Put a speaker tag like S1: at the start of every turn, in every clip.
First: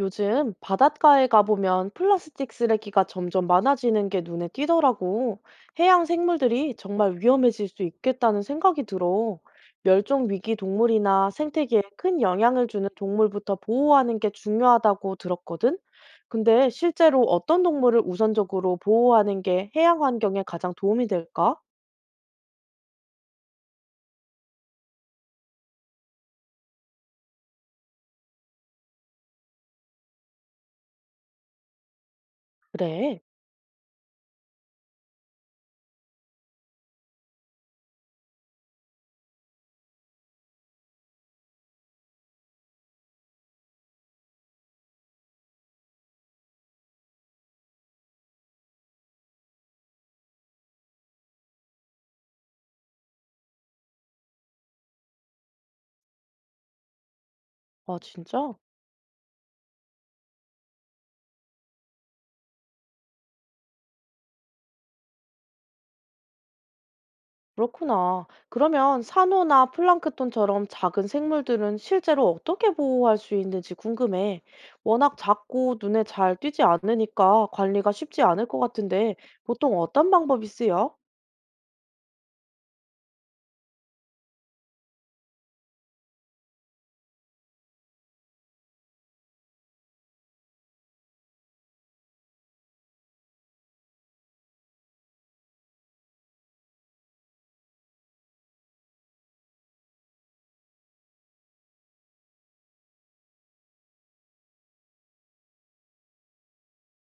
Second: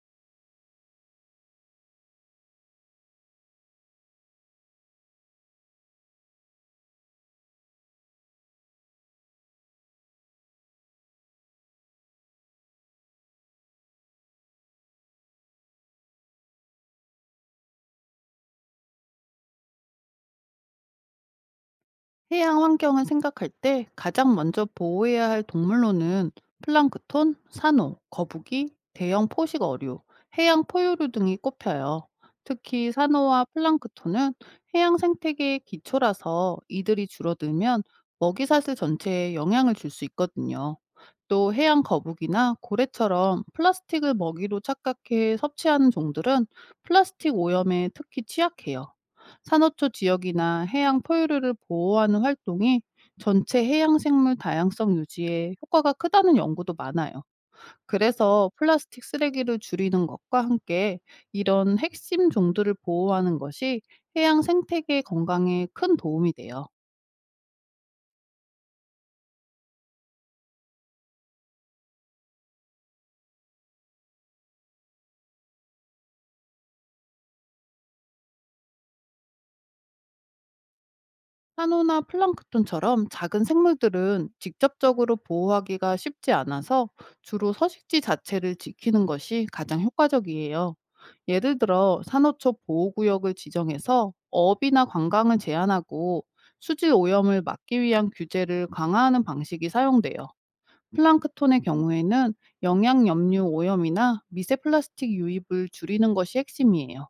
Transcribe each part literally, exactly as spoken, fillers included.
S1: 요즘 바닷가에 가보면 플라스틱 쓰레기가 점점 많아지는 게 눈에 띄더라고. 해양 생물들이 정말 위험해질 수 있겠다는 생각이 들어. 멸종 위기 동물이나 생태계에 큰 영향을 주는 동물부터 보호하는 게 중요하다고 들었거든. 근데 실제로 어떤 동물을 우선적으로 보호하는 게 해양 환경에 가장 도움이 될까?
S2: 해양 환경을 생각할 때 가장 먼저 보호해야 할 동물로는 플랑크톤, 산호, 거북이, 대형 포식 어류, 해양 포유류 등이 꼽혀요. 특히
S1: 그래.
S2: 산호와 플랑크톤은 해양 생태계의 기초라서 이들이 줄어들면 먹이사슬 전체에 영향을 줄 수 있거든요. 또 해양 거북이나 고래처럼 플라스틱을 먹이로 착각해 섭취하는 종들은 플라스틱 오염에 특히 취약해요. 산호초 지역이나 해양 포유류를 보호하는 활동이 전체 해양 생물 다양성 유지에 효과가 크다는 연구도 많아요.
S1: 아,
S2: 그래서
S1: 진짜?
S2: 플라스틱 쓰레기를 줄이는 것과 함께 이런 핵심 종들을 보호하는 것이 해양 생태계 건강에 큰 도움이 돼요.
S1: 그렇구나. 그러면 산호나 플랑크톤처럼 작은 생물들은 실제로 어떻게 보호할 수 있는지 궁금해. 워낙 작고 눈에 잘 띄지 않으니까 관리가 쉽지 않을 것 같은데 보통 어떤 방법이 쓰여?
S2: 산호나 플랑크톤처럼 작은 생물들은 직접적으로 보호하기가 쉽지 않아서 주로 서식지 자체를 지키는 것이 가장 효과적이에요. 예를 들어 산호초 보호구역을 지정해서 어업이나 관광을 제한하고 수질 오염을 막기 위한 규제를 강화하는 방식이 사용돼요. 플랑크톤의 경우에는 영양 염류 오염이나 미세 플라스틱 유입을 줄이는 것이 핵심이에요.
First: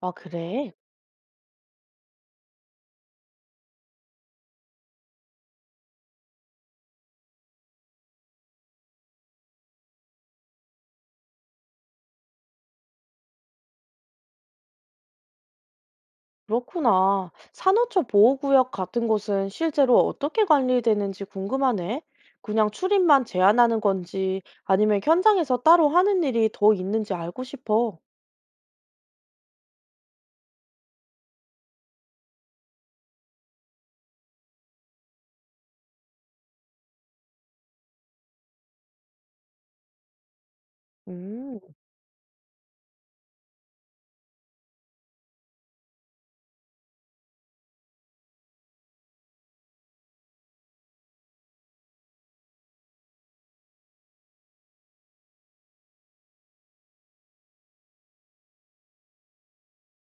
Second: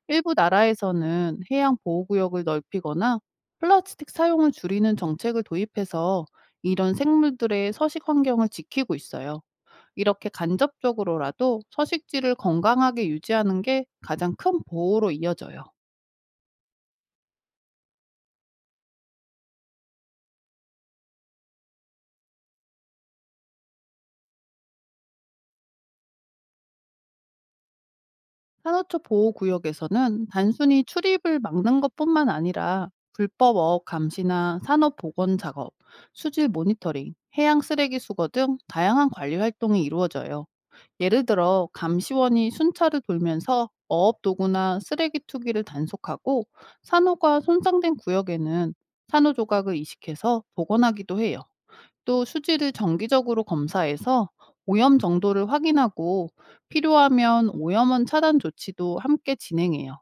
S1: 아,
S2: 일부
S1: 그래?
S2: 나라에서는 해양 보호구역을 넓히거나 플라스틱 사용을 줄이는 정책을 도입해서 이런 생물들의 서식 환경을 지키고 있어요. 이렇게 간접적으로라도 서식지를 건강하게 유지하는 게 가장 큰 보호로 이어져요.
S1: 그렇구나. 산호초 보호구역 같은 곳은 실제로 어떻게 관리되는지 궁금하네. 그냥 출입만 제한하는 건지 아니면 현장에서 따로 하는 일이 더 있는지 알고 싶어.
S2: 산호초 보호구역에서는 단순히 출입을 막는 것뿐만 아니라 불법 어업 감시나 산업 복원 작업, 수질 모니터링, 해양 쓰레기 수거 등 다양한 관리 활동이 이루어져요. 예를
S1: 음,
S2: 들어 감시원이 순찰을 돌면서 어업 도구나 쓰레기 투기를 단속하고, 산호가 손상된 구역에는 산호 조각을 이식해서 복원하기도 해요. 또 수질을 정기적으로 검사해서 오염 정도를 확인하고 필요하면 오염원 차단 조치도 함께 진행해요.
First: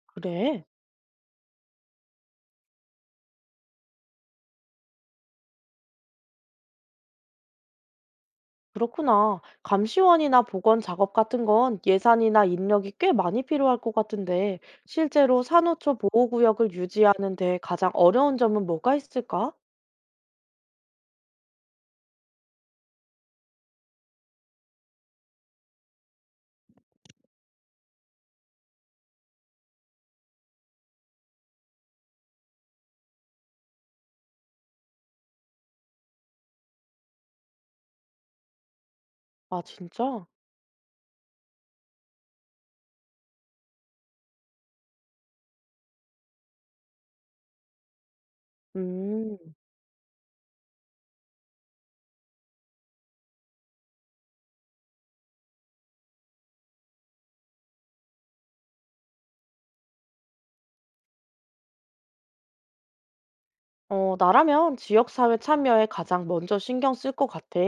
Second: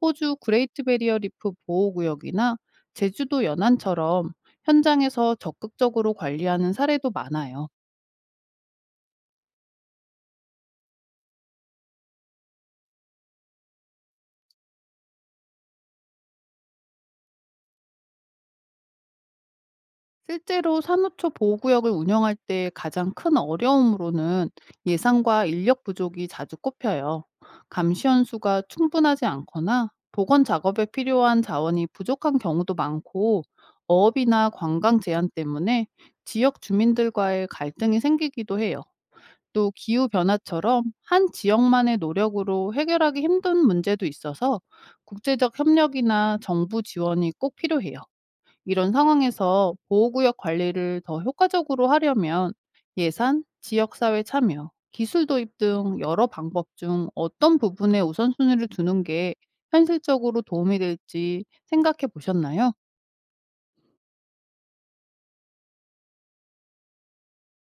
S2: 호주
S1: 그래.
S2: 그레이트 베리어 리프 보호구역이나 제주도 연안처럼 현장에서 적극적으로 관리하는 사례도 많아요.
S1: 그렇구나. 감시원이나 복원 작업 같은 건 예산이나 인력이 꽤 많이 필요할 것 같은데, 실제로 산호초 보호구역을 유지하는 데 가장 어려운 점은 뭐가 있을까?
S2: 실제로 산호초 보호구역을 운영할 때 가장 큰 어려움으로는 예산과 인력 부족이 자주 꼽혀요. 감시원 수가 충분하지 않거나 복원 작업에 필요한 자원이 부족한 경우도 많고, 어업이나 관광 제한 때문에 지역 주민들과의 갈등이 생기기도 해요.
S1: 아,
S2: 또 기후
S1: 진짜?
S2: 변화처럼 한 지역만의 노력으로 해결하기 힘든 문제도 있어서 국제적 협력이나 정부 지원이 꼭 필요해요. 이런
S1: 음.
S2: 상황에서 보호구역 관리를 더 효과적으로 하려면 예산, 지역사회 참여, 기술 도입 등 여러 방법 중 어떤 부분에 우선순위를 두는 게 현실적으로 도움이 될지 생각해 보셨나요?
S1: 어, 나라면 지역사회 참여에 가장 먼저 신경 쓸 것 같아.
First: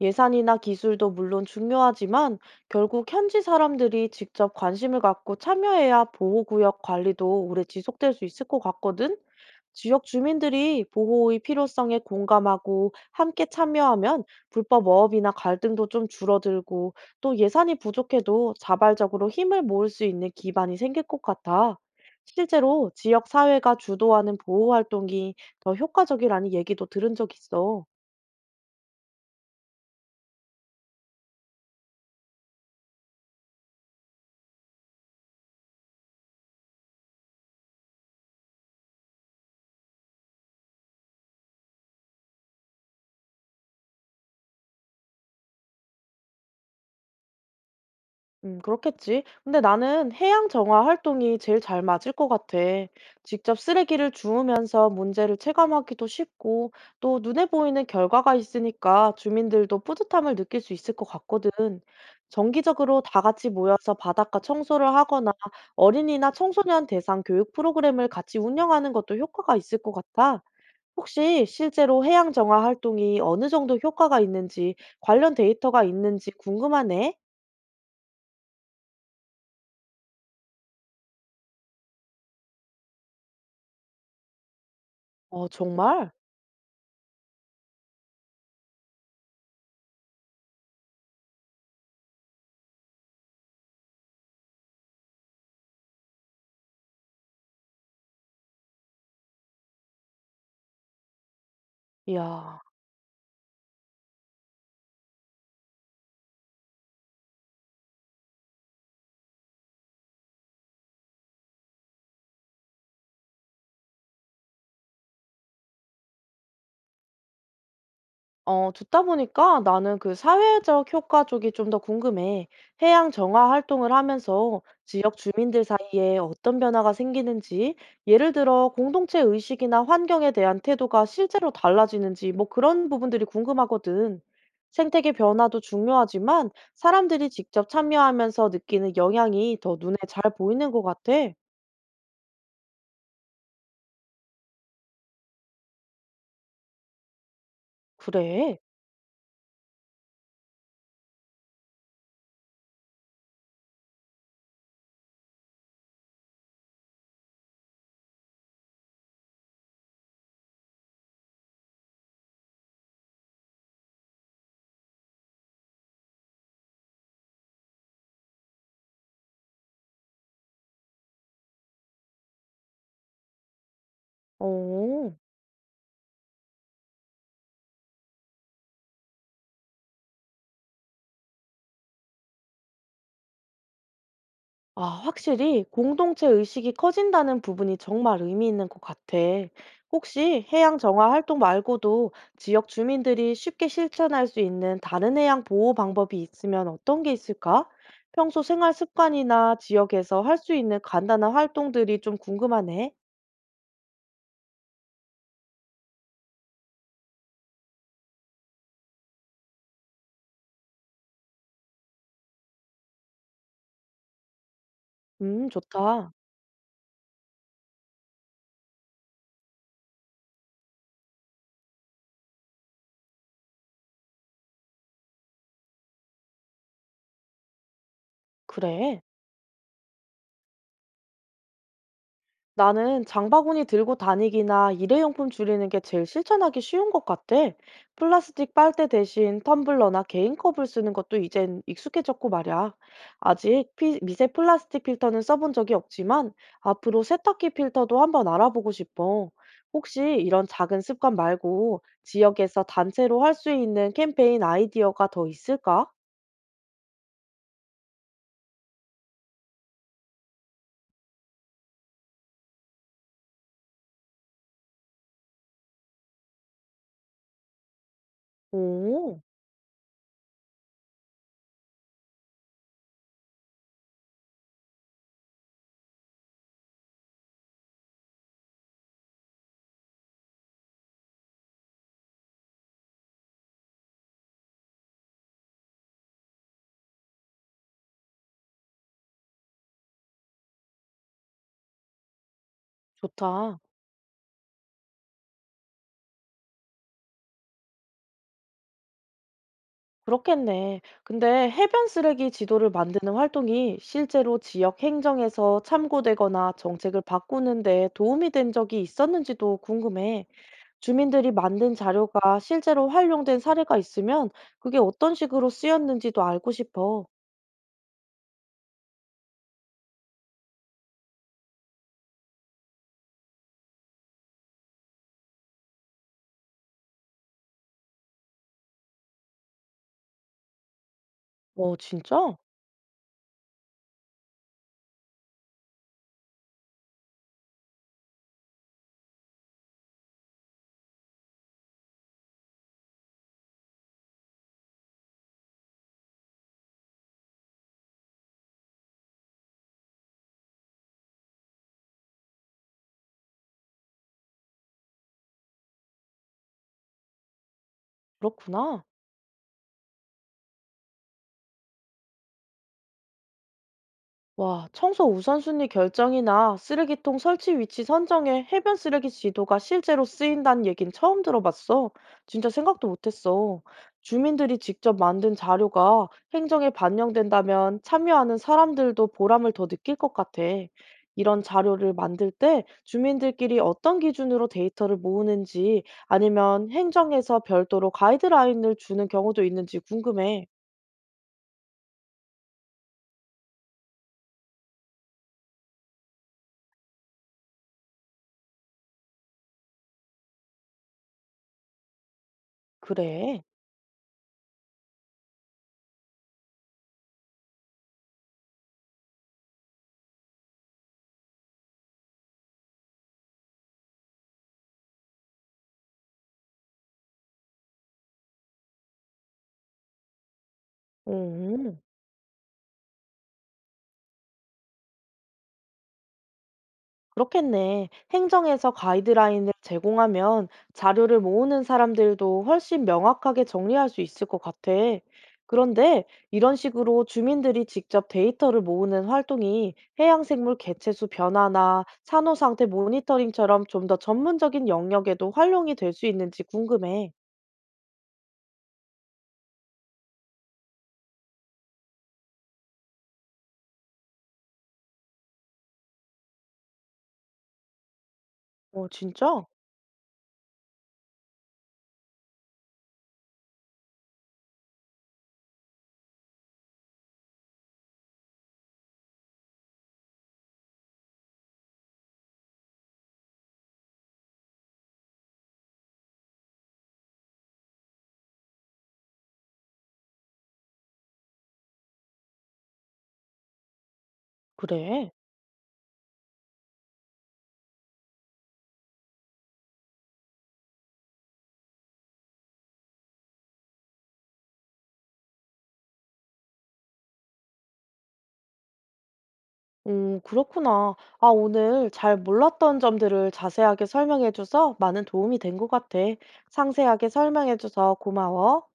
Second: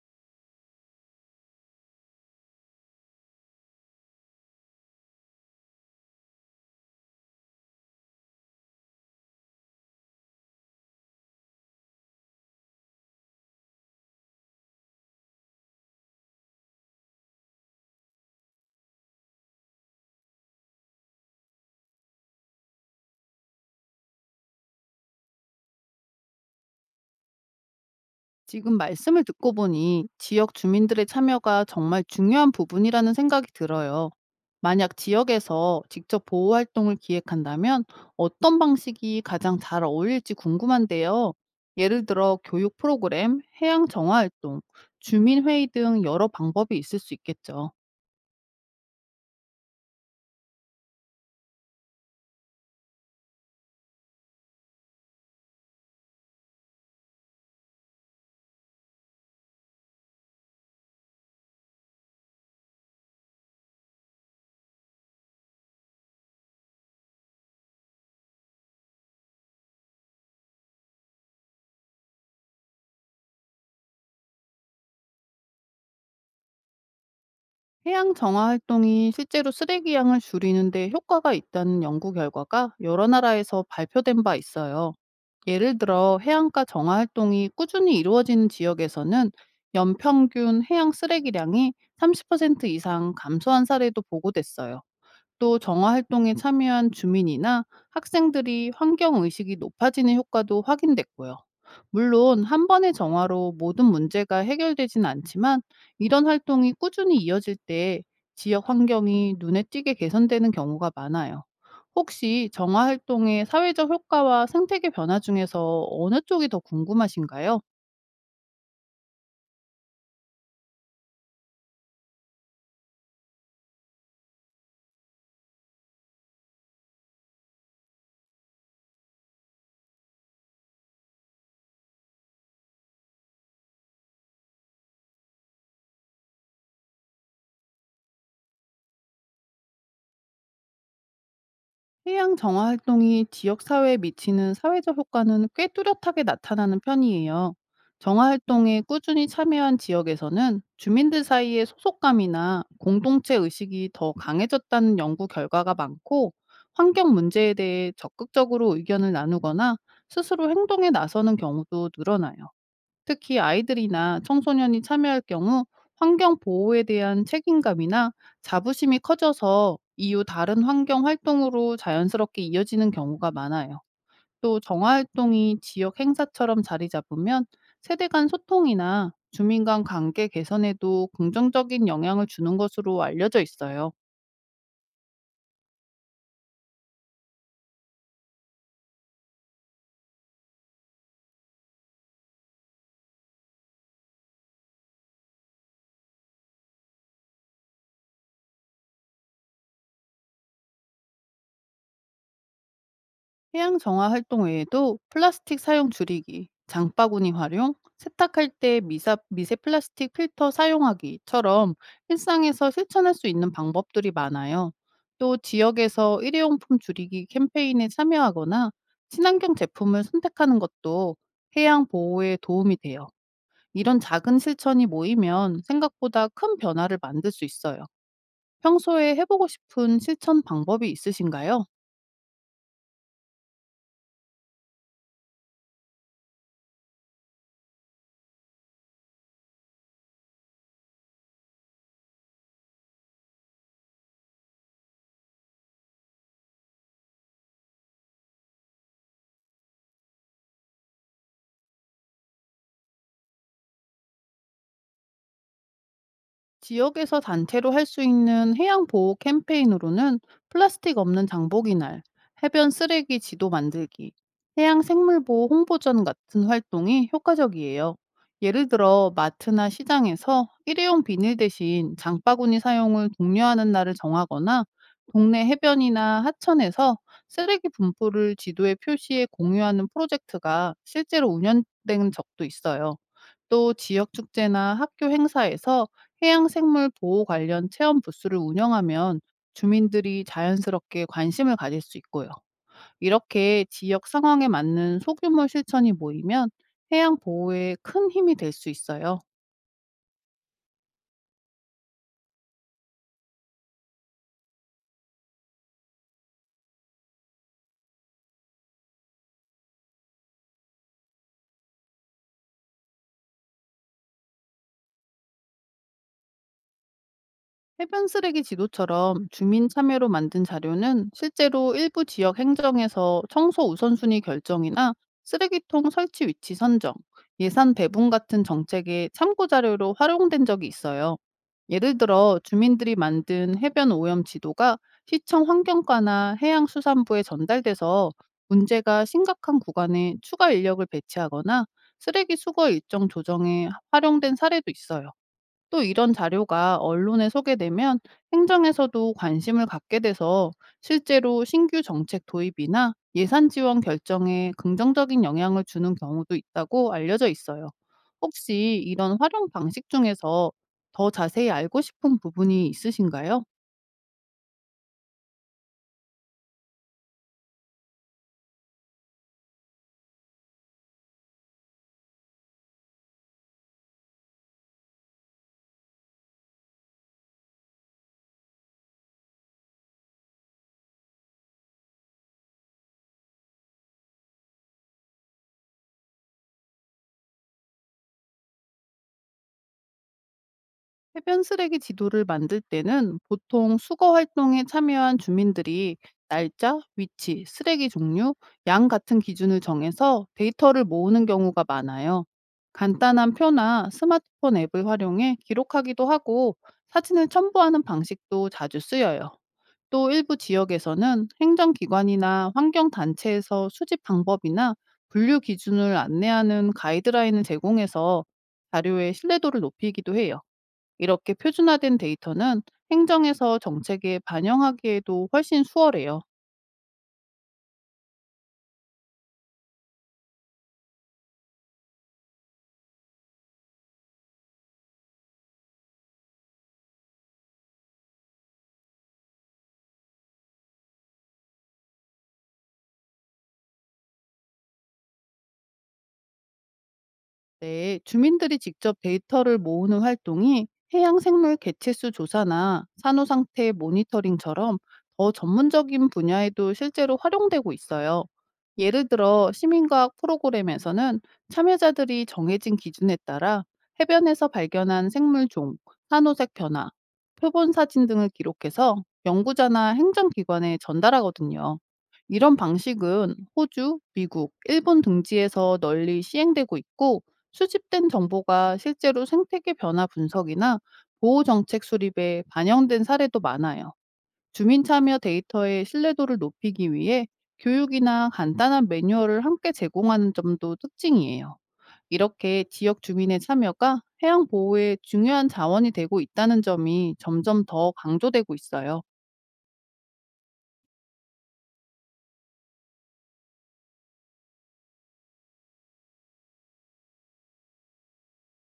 S1: 예산이나 기술도 물론 중요하지만 결국 현지 사람들이 직접 관심을 갖고 참여해야 보호구역 관리도 오래 지속될 수 있을 것 같거든. 지역 주민들이 보호의 필요성에 공감하고 함께 참여하면 불법 어업이나 갈등도 좀 줄어들고 또 예산이 부족해도 자발적으로 힘을 모을 수 있는 기반이 생길 것 같아. 실제로 지역 사회가 주도하는 보호 활동이 더 효과적이라는 얘기도 들은 적 있어.
S2: 지금 말씀을 듣고 보니 지역 주민들의 참여가 정말 중요한 부분이라는 생각이 들어요. 만약 지역에서 직접 보호 활동을 기획한다면 어떤 방식이 가장 잘 어울릴지 궁금한데요. 예를 들어 교육 프로그램, 해양 정화 활동, 주민 회의 등 여러 방법이 있을 수 있겠죠.
S1: 음, 그렇겠지. 근데 나는 해양 정화 활동이 제일 잘 맞을 것 같아. 직접 쓰레기를 주우면서 문제를 체감하기도 쉽고, 또 눈에 보이는 결과가 있으니까 주민들도 뿌듯함을 느낄 수 있을 것 같거든. 정기적으로 다 같이 모여서 바닷가 청소를 하거나 어린이나 청소년 대상 교육 프로그램을 같이 운영하는 것도 효과가 있을 것 같아. 혹시 실제로 해양 정화 활동이 어느 정도 효과가 있는지 관련 데이터가 있는지 궁금하네.
S2: 해양 정화 활동이 실제로 쓰레기 양을 줄이는데 효과가 있다는 연구 결과가 여러 나라에서 발표된 바 있어요.
S1: 어,
S2: 예를
S1: 정말?
S2: 들어 해안가 정화 활동이 꾸준히 이루어지는 지역에서는 연평균 해양 쓰레기량이 삼십 퍼센트 이상 감소한 사례도 보고됐어요. 또 정화 활동에 참여한 주민이나 학생들이 환경 의식이 높아지는 효과도 확인됐고요. 물론
S1: 이야.
S2: 한 번의 정화로 모든 문제가 해결되진 않지만, 이런 활동이 꾸준히 이어질 때 지역 환경이 눈에 띄게 개선되는 경우가 많아요. 혹시 정화 활동의 사회적 효과와 생태계 변화 중에서 어느 쪽이 더 궁금하신가요?
S1: 어, 듣다 보니까 나는 그 사회적 효과 쪽이 좀 더 궁금해. 해양 정화 활동을 하면서 지역 주민들 사이에 어떤 변화가 생기는지, 예를 들어 공동체 의식이나 환경에 대한 태도가 실제로 달라지는지, 뭐 그런 부분들이 궁금하거든. 생태계 변화도 중요하지만 사람들이 직접 참여하면서 느끼는 영향이 더 눈에 잘 보이는 것 같아.
S2: 해양 정화 활동이 지역 사회에 미치는 사회적 효과는 꽤 뚜렷하게 나타나는 편이에요. 정화
S1: 그래.
S2: 활동에 꾸준히 참여한 지역에서는 주민들 사이의 소속감이나 공동체 의식이 더 강해졌다는 연구 결과가 많고, 환경 문제에 대해 적극적으로 의견을 나누거나 스스로 행동에 나서는 경우도 늘어나요. 특히 아이들이나 청소년이 참여할 경우 환경 보호에 대한 책임감이나 자부심이 커져서 이후 다른 환경 활동으로 자연스럽게 이어지는 경우가 많아요. 또 정화
S1: 어.
S2: 활동이 지역 행사처럼 자리 잡으면 세대 간 소통이나 주민 간 관계 개선에도 긍정적인 영향을 주는 것으로 알려져 있어요.
S1: 아, 확실히 공동체 의식이 커진다는 부분이 정말 의미 있는 것 같아. 혹시 해양 정화 활동 말고도 지역 주민들이 쉽게 실천할 수 있는 다른 해양 보호 방법이 있으면 어떤 게 있을까? 평소 생활 습관이나 지역에서 할 수 있는 간단한 활동들이 좀 궁금하네.
S2: 해양 정화 활동 외에도 플라스틱 사용 줄이기, 장바구니 활용, 세탁할 때 미사, 미세 플라스틱 필터 사용하기처럼 일상에서 실천할 수 있는 방법들이 많아요. 또
S1: 음, 좋다.
S2: 지역에서 일회용품 줄이기 캠페인에 참여하거나 친환경 제품을 선택하는 것도 해양 보호에 도움이 돼요. 이런 작은 실천이 모이면 생각보다 큰 변화를 만들 수 있어요.
S1: 그래.
S2: 평소에 해보고 싶은 실천 방법이 있으신가요?
S1: 나는 장바구니 들고 다니기나 일회용품 줄이는 게 제일 실천하기 쉬운 것 같아. 플라스틱 빨대 대신 텀블러나 개인 컵을 쓰는 것도 이젠 익숙해졌고 말이야. 아직 피- 미세 플라스틱 필터는 써본 적이 없지만 앞으로 세탁기 필터도 한번 알아보고 싶어. 혹시 이런 작은 습관 말고 지역에서 단체로 할 수 있는 캠페인 아이디어가 더 있을까?
S2: 지역에서 단체로 할 수 있는 해양 보호 캠페인으로는 플라스틱 없는 장보기 날, 해변 쓰레기 지도 만들기, 해양 생물 보호 홍보전 같은 활동이 효과적이에요. 예를 들어
S1: 오,
S2: 마트나 시장에서 일회용 비닐 대신 장바구니 사용을 독려하는 날을 정하거나 동네 해변이나 하천에서 쓰레기 분포를 지도에 표시해 공유하는 프로젝트가 실제로 운영된 적도 있어요. 또 지역 축제나 학교 행사에서 해양생물 보호 관련 체험 부스를 운영하면 주민들이 자연스럽게 관심을 가질 수 있고요.
S1: 좋다.
S2: 이렇게 지역 상황에 맞는 소규모 실천이 모이면 해양 보호에 큰 힘이 될 수 있어요.
S1: 그렇겠네. 근데 해변 쓰레기 지도를 만드는 활동이 실제로 지역 행정에서 참고되거나 정책을 바꾸는 데 도움이 된 적이 있었는지도 궁금해. 주민들이 만든 자료가 실제로 활용된 사례가 있으면 그게 어떤 식으로 쓰였는지도 알고 싶어.
S2: 해변 쓰레기 지도처럼 주민 참여로 만든 자료는 실제로 일부 지역 행정에서 청소 우선순위 결정이나 쓰레기통 설치 위치 선정, 예산 배분 같은 정책의 참고 자료로 활용된 적이 있어요.
S1: 어,
S2: 예를
S1: 진짜?
S2: 들어 주민들이 만든 해변 오염 지도가 시청 환경과나 해양수산부에 전달돼서 문제가 심각한 구간에 추가 인력을 배치하거나 쓰레기 수거 일정 조정에 활용된 사례도 있어요. 또 이런 자료가 언론에 소개되면 행정에서도 관심을 갖게 돼서 실제로 신규 정책 도입이나 예산 지원 결정에 긍정적인 영향을 주는 경우도 있다고 알려져 있어요. 혹시
S1: 그렇구나.
S2: 이런 활용 방식 중에서 더 자세히 알고 싶은 부분이 있으신가요?
S1: 와, 청소 우선순위 결정이나 쓰레기통 설치 위치 선정에 해변 쓰레기 지도가 실제로 쓰인다는 얘긴 처음 들어봤어. 진짜 생각도 못했어. 주민들이 직접 만든 자료가 행정에 반영된다면 참여하는 사람들도 보람을 더 느낄 것 같아. 이런 자료를 만들 때 주민들끼리 어떤 기준으로 데이터를 모으는지 아니면 행정에서 별도로 가이드라인을 주는 경우도 있는지 궁금해.
S2: 해변 쓰레기 지도를 만들 때는 보통 수거 활동에 참여한 주민들이 날짜, 위치, 쓰레기 종류, 양 같은 기준을 정해서 데이터를 모으는 경우가 많아요. 간단한
S1: 그래.
S2: 표나 스마트폰 앱을 활용해 기록하기도 하고 사진을 첨부하는 방식도 자주 쓰여요. 또 일부 지역에서는 행정기관이나 환경단체에서 수집 방법이나 분류 기준을 안내하는 가이드라인을 제공해서 자료의 신뢰도를 높이기도 해요. 이렇게
S1: 음.
S2: 표준화된 데이터는 행정에서 정책에 반영하기에도 훨씬 수월해요.
S1: 그렇겠네. 행정에서 가이드라인을 제공하면 자료를 모으는 사람들도 훨씬 명확하게 정리할 수 있을 것 같아. 그런데 이런 식으로 주민들이 직접 데이터를 모으는 활동이 해양생물 개체수 변화나 산호 상태 모니터링처럼 좀 더 전문적인 영역에도 활용이 될 수 있는지 궁금해.
S2: 네, 주민들이 직접 데이터를 모으는 활동이 해양 생물 개체수 조사나 산호 상태 모니터링처럼 더 전문적인 분야에도 실제로 활용되고 있어요.
S1: 어,
S2: 예를
S1: 진짜?
S2: 들어 시민과학 프로그램에서는 참여자들이 정해진 기준에 따라 해변에서 발견한 생물 종, 산호색 변화, 표본 사진 등을 기록해서 연구자나 행정기관에 전달하거든요. 이런 방식은 호주, 미국, 일본 등지에서 널리 시행되고 있고, 수집된 정보가 실제로 생태계 변화 분석이나 보호 정책 수립에 반영된 사례도 많아요. 주민
S1: 그래.
S2: 참여 데이터의 신뢰도를 높이기 위해 교육이나 간단한 매뉴얼을 함께 제공하는 점도 특징이에요. 이렇게 지역 주민의 참여가 해양 보호에 중요한 자원이 되고 있다는 점이 점점 더 강조되고 있어요.
S1: 오, 그렇구나. 아, 오늘 잘 몰랐던 점들을 자세하게 설명해줘서 많은 도움이 된 것 같아. 상세하게 설명해줘서 고마워.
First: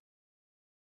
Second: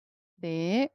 S2: 네.